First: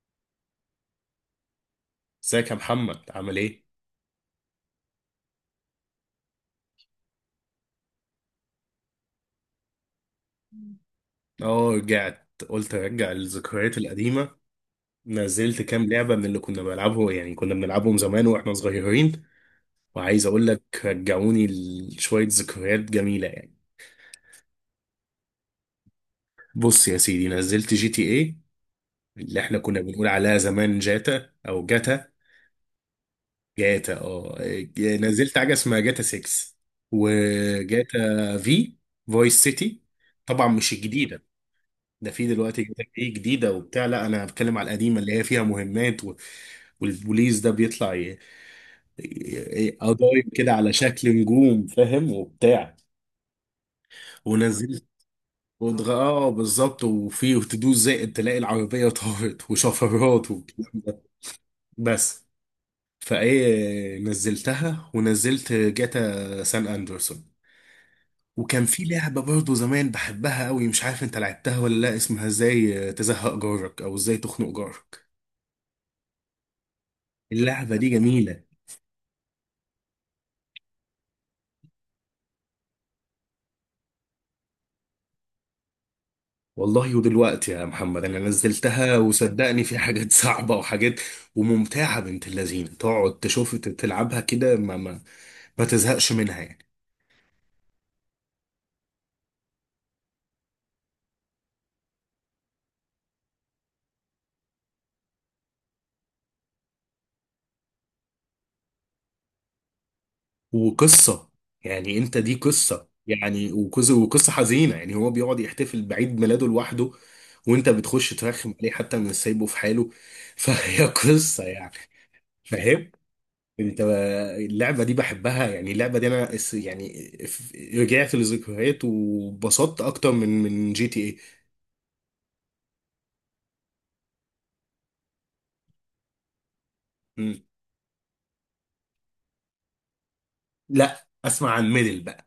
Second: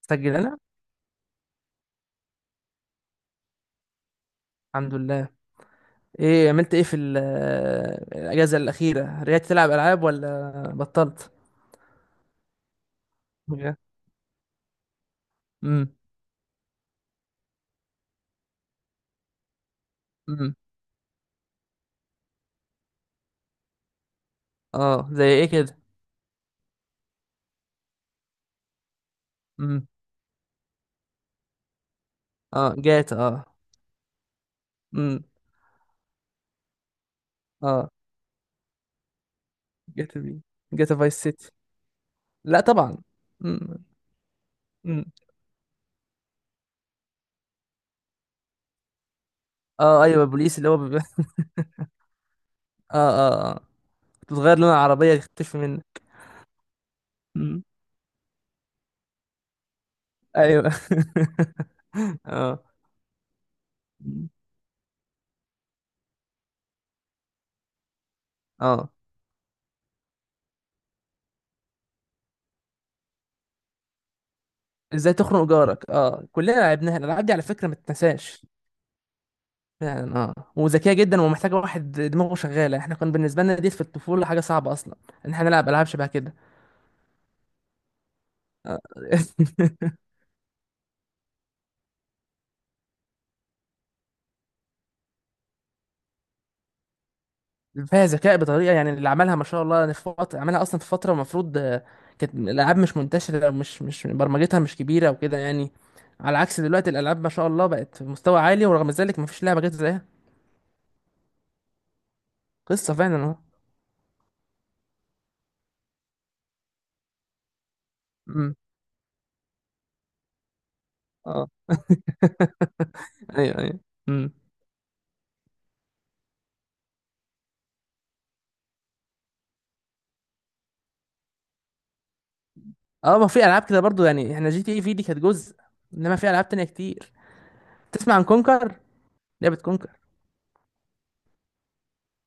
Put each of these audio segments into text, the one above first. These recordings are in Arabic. سجل انا. ازيك يا محمد، عامل ايه؟ الحمد لله. ايه عملت ايه في الاجازه الاخيره، رجعت تلعب العاب ولا بطلت؟ اه، رجعت، قلت ارجع الذكريات القديمة. نزلت كام امم لعبة من اللي كنا بنلعبه، يعني كنا بنلعبهم زمان واحنا صغيرين. وعايز اقول امم لك رجعوني لشوية ذكريات جميلة يعني. اه، زي ايه كده؟ بص يا سيدي، نزلت جي تي ايه، اللي احنا كنا امم بنقول عليها زمان جاتا او جاتا. اه جاتا اه. جاتا، اه. امم نزلت حاجة اسمها جاتا 6، اه وجاتا في فويس سيتي. جاتا بي، طبعا مش جاتا فايس الجديدة. سيتي. ده في لا دلوقتي جايبك طبعا. ايه جديده امم وبتاع، لا، انا بتكلم على القديمه امم اللي هي فيها مهمات و... والبوليس ده بيطلع اه ايوه، قضايم كده بوليس اللي على هو بيبقى. شكل نجوم، فاهم وبتاع. اه اه اه بتتغير لون ونزلت، العربيه تختفي منك. اه بالظبط، وفي امم تدوس زائد تلاقي العربيه طارت وشفرات و... ايوه. بس. اه. فايه مم. نزلتها، ونزلت جاتا سان اندرسون. وكان في اه، لعبه برضه زمان بحبها قوي، مش عارف انت لعبتها ولا لا، اسمها ازاي تزهق جارك، او ازاي تخنق جارك. ازاي تخنق جارك، اه كلنا لعبناها، الالعاب دي على فكره ما اللعبة دي تتنساش. جميلة. فعلا، اه، وذكيه جدا ومحتاجه واحد دماغه شغاله. احنا كان بالنسبه لنا دي في الطفوله حاجه صعبه اصلا ان احنا نلعب العاب شبه كده. والله ودلوقتي يا محمد انا آه. نزلتها، وصدقني، في حاجات صعبه، وحاجات وممتعه بنت اللذينه، تقعد تشوف تلعبها كده، ما تزهقش منها يعني. فيها ذكاء بطريقه، يعني اللي عملها ما شاء الله، أنا في فتره عملها اصلا، في فتره المفروض آه، كانت الالعاب مش منتشره، مش برمجتها مش كبيره وكده يعني. على عكس دلوقتي الالعاب ما شاء الله بقت في مستوى عالي، ورغم ذلك ما فيش لعبه جت زيها. وقصه. يعني انت دي قصه قصه فعلا اهو. يعني، وقصه حزينه يعني، هو بيقعد يحتفل بعيد ميلاده لوحده، وانت بتخش ترخم امم عليه، حتى من سايبه في حاله. فهي قصه اه. يعني. فاهم ايوه ايوه. انت؟ امم اللعبه دي بحبها يعني، اللعبه دي انا رجعت لذكريات، وبسطت اكتر من جي تي اي. اه. ما في العاب كده برضو، يعني احنا جي تي اي في دي كانت جزء، انما في العاب تانية كتير. مم. تسمع عن كونكر، لعبة كونكر؟ لا، اسمع عن ميدل بقى.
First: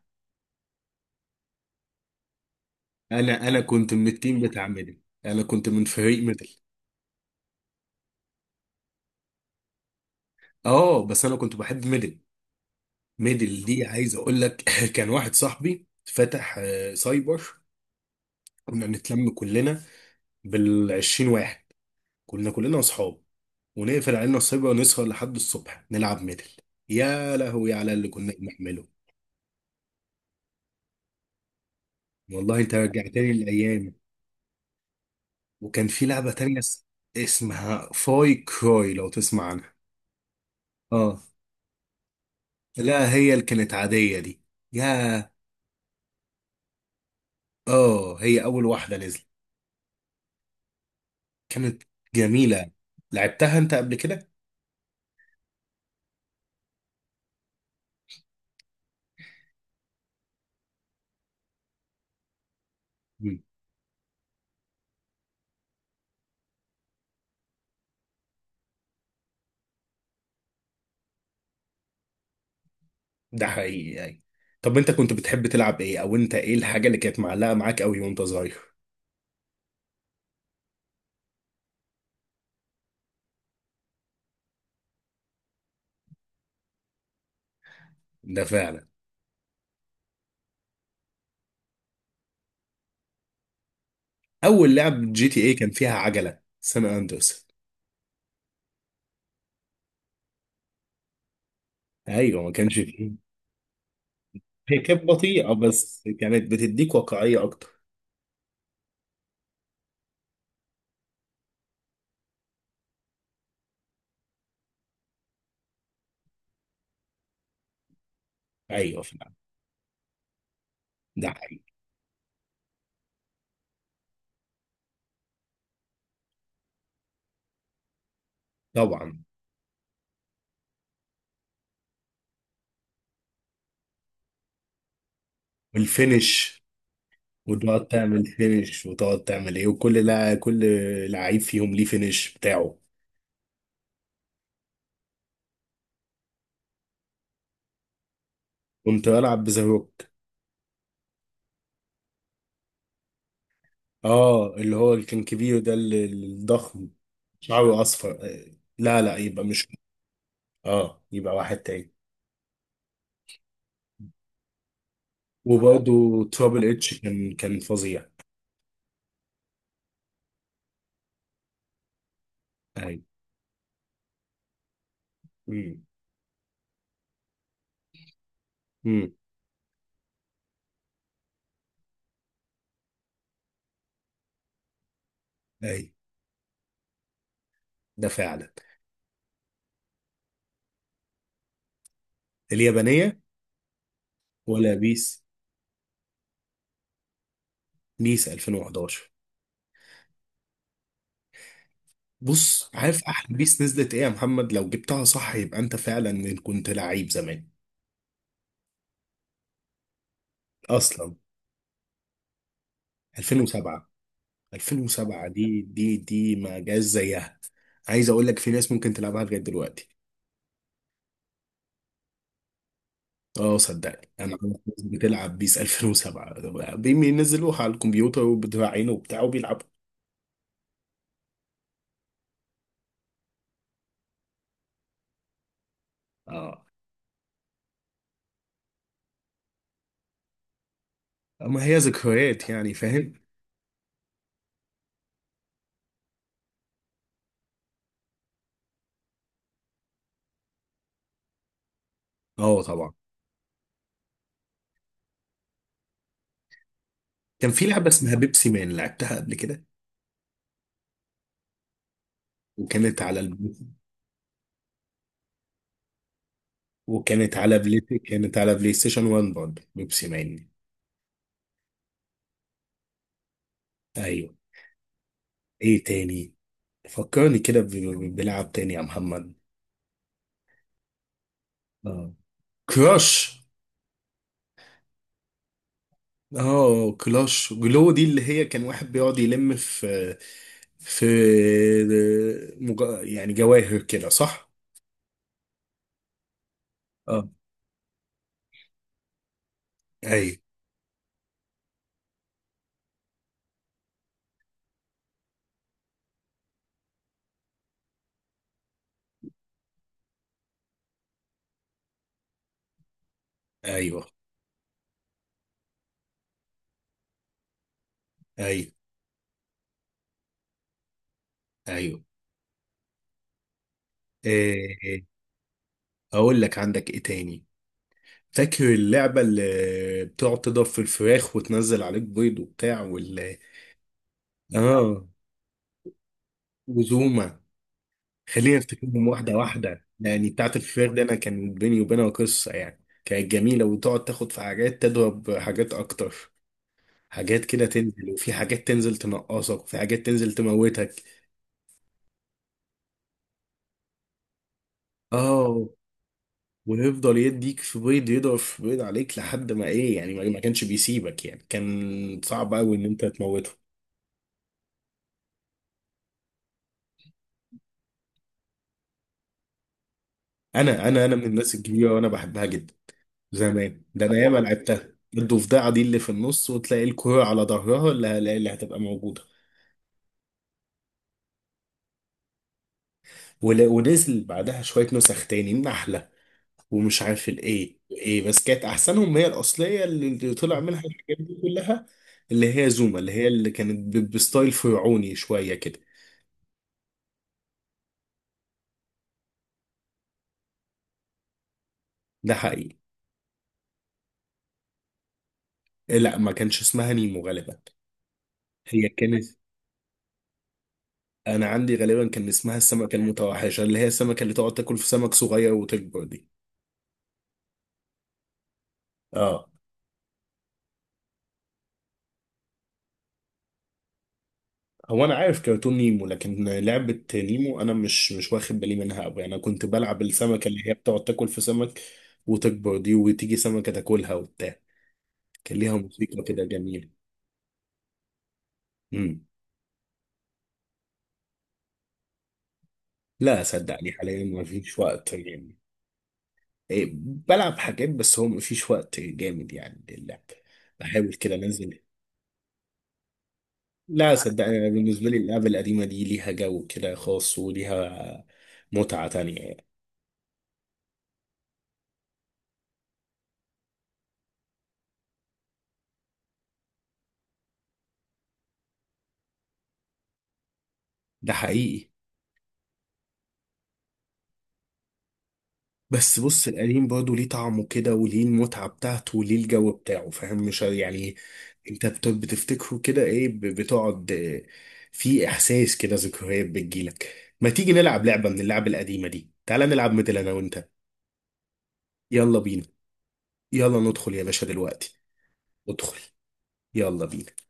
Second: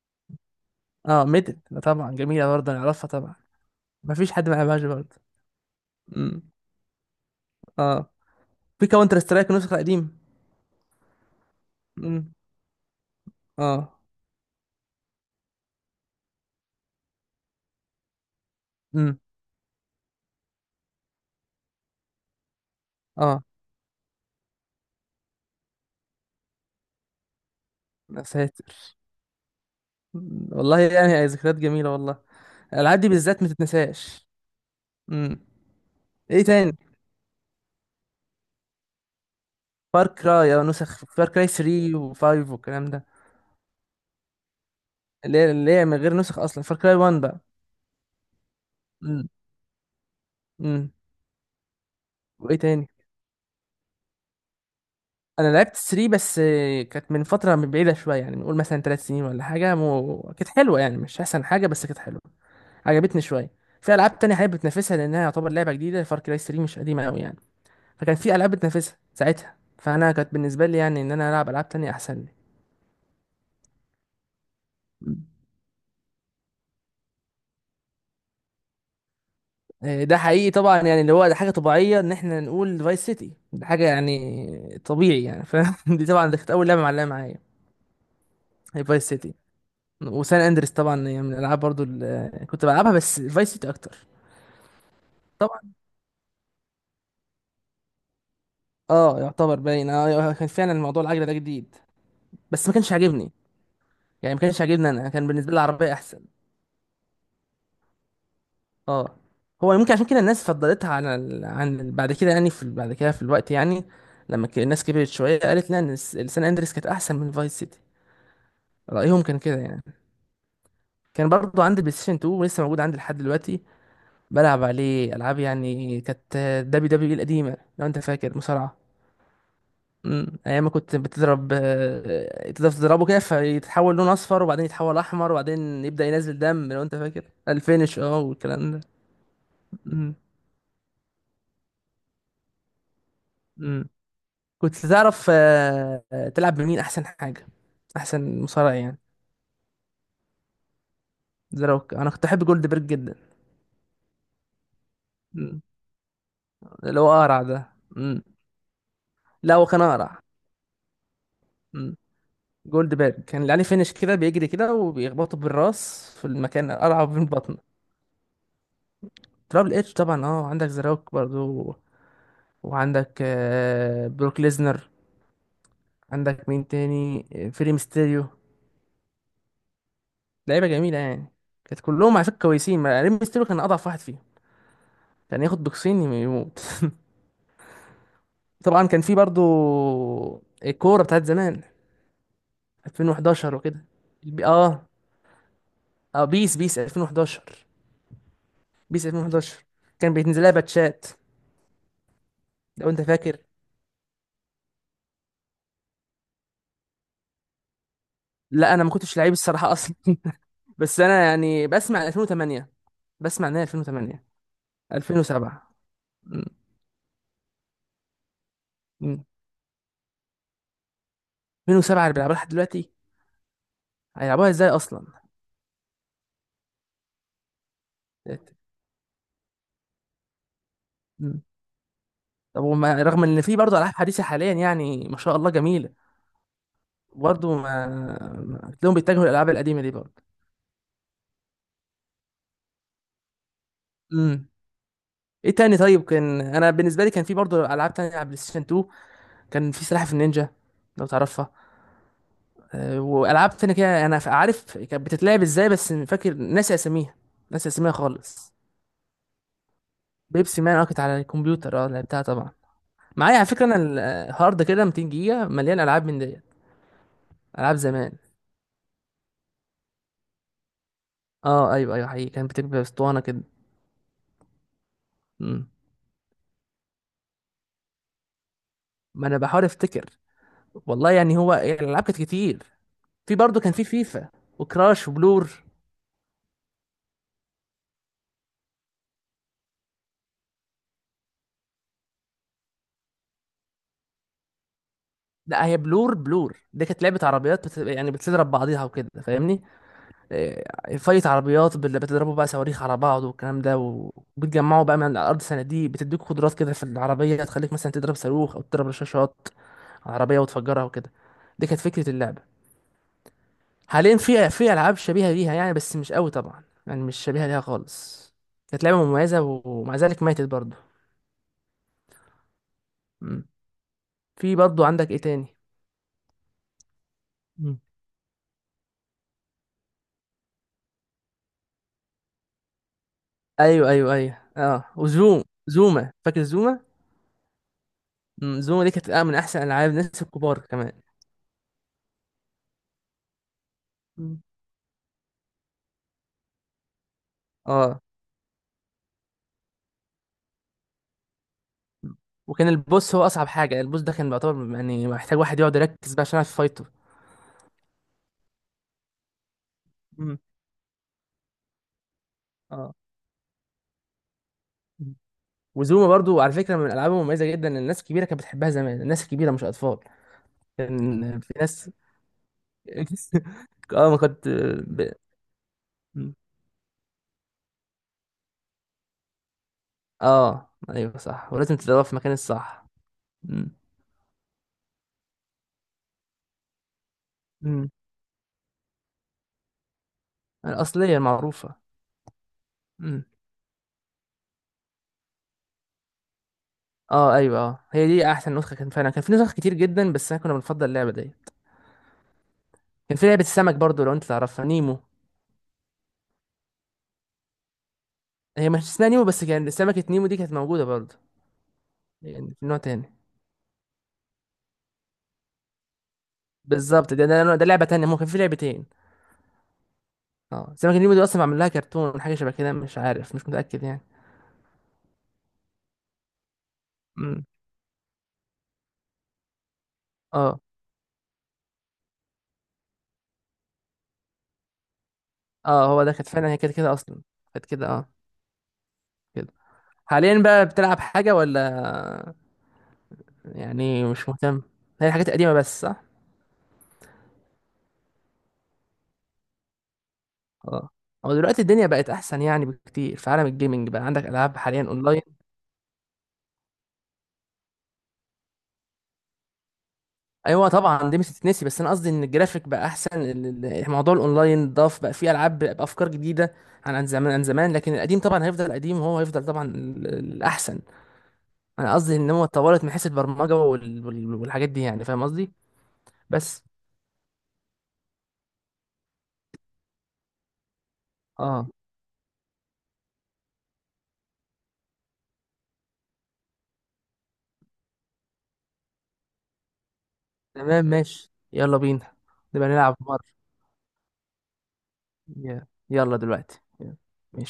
اه، ميدل طبعا جميلة برضه، انا اعرفها طبعا. انا كنت من مفيش التيم حد ما بتاع يلعبهاش ميدل، برضه. انا كنت من فريق امم ميدل. اه. في كاونتر سترايك نسخة قديم. اه، بس انا كنت بحب ميدل. امم ميدل دي اه. عايز اقول لك كان واحد صاحبي فتح سايبر. كنا امم نتلم كلنا بال20 واحد، كنا كلنا اصحاب، اه. ونقفل علينا السايبر ونسهر لحد الصبح نلعب ميدل. يا لهوي على اللي يا كنا ساتر. بنعمله. مم. والله يعني هي ذكريات جميلة والله. والله انت الالعاب دي رجعتني بالذات ما للايام. تتنساش. امم وكان في لعبه ايه تانية تاني؟ اسمها فاي كروي، لو تسمع عنها. فار كراي، اه نسخ اه. فار كراي 3 و5 والكلام ده. لا، هي اللي كانت عاديه دي. يا اللي هي من غير نسخ اصلا فار كراي 1 بقى. اه، هي اول واحده نزلت، امم امم كانت وايه جميله. تاني؟ لعبتها انت قبل كده؟ انا لعبت 3 بس، آه كانت من فتره، من بعيده شويه، يعني نقول مثلا 3 سنين ولا حاجه، كانت حلوه يعني، مش احسن حاجه بس كانت حلوه، عجبتني مم. شويه. في العاب تانية حابب بتنافسها، لانها يعتبر لعبه جديده، فار كراي 3 مش قديمه قوي يعني، فكان في العاب بتنافسها ساعتها، فانا كانت بالنسبه لي يعني ان انا العب العاب تانية احسن لي. ده حقيقي يعني. طب انت كنت بتحب تلعب ايه، او انت ايه الحاجه اللي كانت معلقه معاك قوي وانت صغير؟ آه ده حقيقي طبعا، يعني اللي هو ده حاجه طبيعيه ان احنا نقول فايس سيتي ده حاجه يعني طبيعي يعني، فدي طبعا دي كانت اول لعبه معلقه معايا، ده هي فعلا. فايس سيتي. وسان اندريس طبعا هي من الالعاب برضو اللي كنت بلعبها، بس فايس سيتي اكتر. اول لعب جي تي ايه طبعا. كان فيها عجله، سان اندرس. اه يعتبر باين، اه آه كان فعلا الموضوع العجله ده جديد، ايوه، ما بس كانش ما كانش فيه. عاجبني، يعني ما كانش هي عاجبني، كانت انا كان بالنسبه بطيئه، لي العربيه بس احسن. كانت بتديك واقعيه اكتر. اه هو ممكن عشان كده الناس فضلتها على بعد كده، يعني في بعد كده في الوقت يعني لما الناس كبرت شويه قالت لا، ان السان اندريس كانت احسن من فايس سيتي. ايوه. رايهم كان كده يعني. ده كان برضو حقيقي عندي بلاي ستيشن 2 ولسه موجود عندي لحد دلوقتي، بلعب عليه العاب، يعني كانت دبليو دبليو اي القديمه لو انت فاكر، مصارعه. طبعا. ايام ما كنت بتضرب آه، تقدر تضربه كده فيتحول لون اصفر، وبعدين يتحول احمر، وبعدين يبدأ ينزل والفينش. دم لو انت فاكر وتقعد الفينش اه تعمل والكلام ده. فينش، وتقعد تعمل ايه، وكل امم لا كل لعيب فيهم ليه فينش بتاعه. امم كنت تعرف تلعب بمين احسن حاجة، احسن مصارع يعني؟ كنت بلعب بزاروك. ذا روك. انا كنت احب جولد بيرج جدا. اه، اللي هو اللي كان كبير مم. ده، الضخم. اللي هو اقرع ده. شعره اصفر، مم. لا لا، يبقى لا هو مش. كان اقرع. اه، يبقى واحد تاني. مم. جولد بيرج كان اللي عليه فينش كده، بيجري كده وبيخبطه بالراس وبرضه في ترابل المكان اتش القرع وفي كان البطن. كان فظيع. ترابل اتش طبعا اه. عندك ذا روك برضو، اي. وعندك آه بروك ليزنر. امم. عندك مين تاني آه، فري ميستيريو. امم. لعيبه جميله يعني. كانت كلهم على فكره كويسين، ري ميستيريو كان اضعف واحد فيهم، كان ياخد اي. بوكسين يموت. ده فعلا. طبعا كان في برضو الكوره بتاعت زمان اليابانية. 2011 وكده. البي- ولا اه بيس، اه بيس 2011. بيس بيس 2011. 2011 كان بينزل لها باتشات بص، لو انت عارف احلى فاكر. بيس نزلت ايه يا محمد؟ لو جبتها صح يبقى انت فعلا كنت لعيب زمان. لا انا ما كنتش لعيب الصراحه اصلا. بس اصلا انا يعني بسمع 2008، بسمع ان هي 2007. 2008. 2007، دي 2007. دي دي م- ما جاش زيها. عايز اقول لك في ناس ممكن م. تلعبها لغايه دلوقتي. 2007 اللي بيلعبوها لحد دلوقتي، اه، صدقني انا هيلعبوها عارف ازاي ناس اصلا؟ بتلعب بيس 2007، بينزلوها على الكمبيوتر وبتراعينه وبتاع وبيلعبوا. م. طب وما رغم ان في برضه العاب حديثه حاليا يعني ما شاء الله جميله، اه، برضه تلاقيهم بيتجهوا للالعاب القديمه دي برضه. ما هي ذكريات يعني، فاهم. امم ايه تاني؟ طيب كان انا بالنسبه لي كان في برضه العاب تانية على بلاي ستيشن 2. كان في سلاحف النينجا لو تعرفها. اه، طبعا. آه، والعاب تانية كده انا عارف كانت بتتلعب ازاي، بس فاكر ناسي اساميها، كان في ناسي لعبه اساميها اسمها بيبسي خالص. مان، لعبتها قبل كده. بيبسي مان اه كانت على الكمبيوتر، اه لعبتها طبعا. وكانت على، معايا على فكره انا الهارد كده 200 جيجا مليان العاب من ديت. وكانت على العاب بلاي زمان. كانت على بلاي ستيشن 1 برضه، بيبسي مان. اه ايوه ايوه حقيقي، كان بتبقى اسطوانه كده. ايوه. مم. ايه تاني؟ فكرني كده بلعب تاني يا ما محمد. انا بحاول افتكر، والله يعني هو يعني الالعاب اه، كانت كتير. كراش. في برضه كان في فيفا، وكراش، وبلور. اه، كلاش جلو دي، اللي هي كان واحد بيقعد يلم في يعني جواهر كده، صح. لا هي بلور، بلور دي كانت لعبه اه. عربيات يعني بتضرب بعضيها وكده فاهمني. ايوه. آه فايت عربيات بتضربوا بقى صواريخ على بعض والكلام ده، و- وبتجمعوا بقى من على الارض صناديق بتديك قدرات كده في العربيه تخليك مثلا تضرب صاروخ او تضرب رشاشات على العربيه وتفجرها وكده. دي كانت فكره اللعبه. ايوه، حاليا في العاب شبيهه ليها يعني، بس مش قوي طبعا، يعني مش شبيهه ليها خالص. ايوه، كانت لعبه مميزه ومع ذلك ماتت برضه. ايوه، مم. في برضه إيه، عندك ايه تاني؟ اقول لك عندك ايه تاني. مم. فاكر اللعبة اللي بتقعد تضرب في الفراخ وتنزل عليك بيض وبتاع وال... ايوه ايوه ايوه، اه اه، زوما، فاكر زوما؟ وزوما. خلينا مم، زوما دي نفتكرهم كانت من واحدة احسن واحدة. العاب الناس يعني بتاعة الكبار الفراخ كمان. دي، أنا كان بيني وبينها قصة يعني، كانت جميلة، وتقعد تاخد مم. في حاجات، تضرب حاجات أكتر. حاجات كده اه. تنزل، وفي حاجات تنزل تنقصك، وفي حاجات تنزل تموتك. وكان البوس هو اصعب حاجه، البوس ده كان بيعتبر يعني محتاج واحد اه. يقعد يركز بقى عشان يعرف يفايته. ويفضل يديك في بيض، يضرب في بيض عليك لحد ما ايه يعني، ما مم. ما كانش بيسيبك يعني، كان صعب قوي ان اه. انت تموته. مم. وزوما برضو على فكره من الالعاب المميزه جدا، الناس الكبيره كانت بتحبها زمان، الناس الكبيره مش اطفال. انا من كان في الناس ناس. الكبيره، وانا بحبها جدا. زمان ده اه ما انا ياما كنت لعبتها. ب... الضفدعه دي اللي في النص، وتلاقي الكوره على ظهرها اللي هتبقى موجوده. اه ايوه صح، ولازم تدورها في المكان الصح. مم. ونزل بعدها شوية نسخ تاني، النحلة، ومش عارف الايه امم ايه، بس كانت احسنهم هي الاصلية، اللي طلع منها الأصلية الحاجات دي المعروفة. كلها. اللي هي زوما، مم. اللي كانت بستايل فرعوني شوية كده. اه ايوه، اه هي دي احسن نسخة. كان فعلا كان في نسخ كتير جدا، بس احنا كنا بنفضل اللعبة دي. ده حقيقي. كان في لعبة السمك برضو لو انت تعرفها، نيمو. لا، ما كانش اسمها نيمو غالبا. هي مش هي اسمها كانت. نيمو، بس كان سمكة نيمو دي كانت موجودة برضو، انا عندي غالبا كان يعني اسمها في نوع السمكة تاني. المتوحشة، اللي هي السمكة اللي تقعد تاكل في سمك صغير وتكبر دي. بالظبط، ده لعبة تانية، ممكن في لعبتين. اه. اه سمكة نيمو دي اصلا معمول لها كرتون، حاجة شبه كده مش عارف مش متأكد يعني. هو انا عارف كرتون نيمو، لكن لعبة مم. نيمو انا مش واخد بالي منها قوي. انا كنت بلعب السمكة اه. اللي هي بتقعد تاكل في سمك وتكبر دي، وتيجي سمكة تاكلها وبتاع. كان ليها اه هو ده، موسيقى كانت كده فعلا هي كانت جميلة. كده اصلا. كانت كده اه امم. كده. حاليا بقى بتلعب حاجة ولا؟ لا، صدقني، يعني حاليا مش ما مهتم، فيش هي وقت الحاجات القديمة يعني. بس صح. إيه، بلعب حاجات، بس هو ما فيش وقت جامد يعني للعب. اه، بحاول كده هو دلوقتي انزل. الدنيا بقت احسن يعني بكتير، في عالم الجيمنج بقى لا، عندك العاب صدقني، أنا حاليا بالنسبة لي اونلاين. اللعبة القديمة دي ليها جو كده خاص، وليها متعة تانية يعني. ايوه طبعا دي مش هتتنسي، بس انا قصدي ان الجرافيك بقى احسن، موضوع الاونلاين ضاف بقى فيه العاب بافكار جديده عن زمان، لكن القديم طبعا هيفضل قديم، وهو هيفضل طبعا الاحسن. ده حقيقي. انا قصدي ان هو اتطورت من حيث البرمجه والحاجات دي يعني، فاهم قصدي؟ بس بص، بس القديم برضه ليه طعمه كده، وليه المتعة بتاعته، وليه الجو بتاعه، فاهم، مش يعني. اه. انت بتفتكره كده، ايه بتقعد، في احساس كده، ذكريات بتجيلك. ما تيجي نلعب لعبة من اللعب القديمة دي، تعالى نلعب مثل انا وانت. تمام ماشي، يلا بينا. يلا بينا. نبقى نلعب مرة. يلا ندخل يا باشا دلوقتي. ادخل. يلا دلوقتي، يلا. يلا بينا. ماشي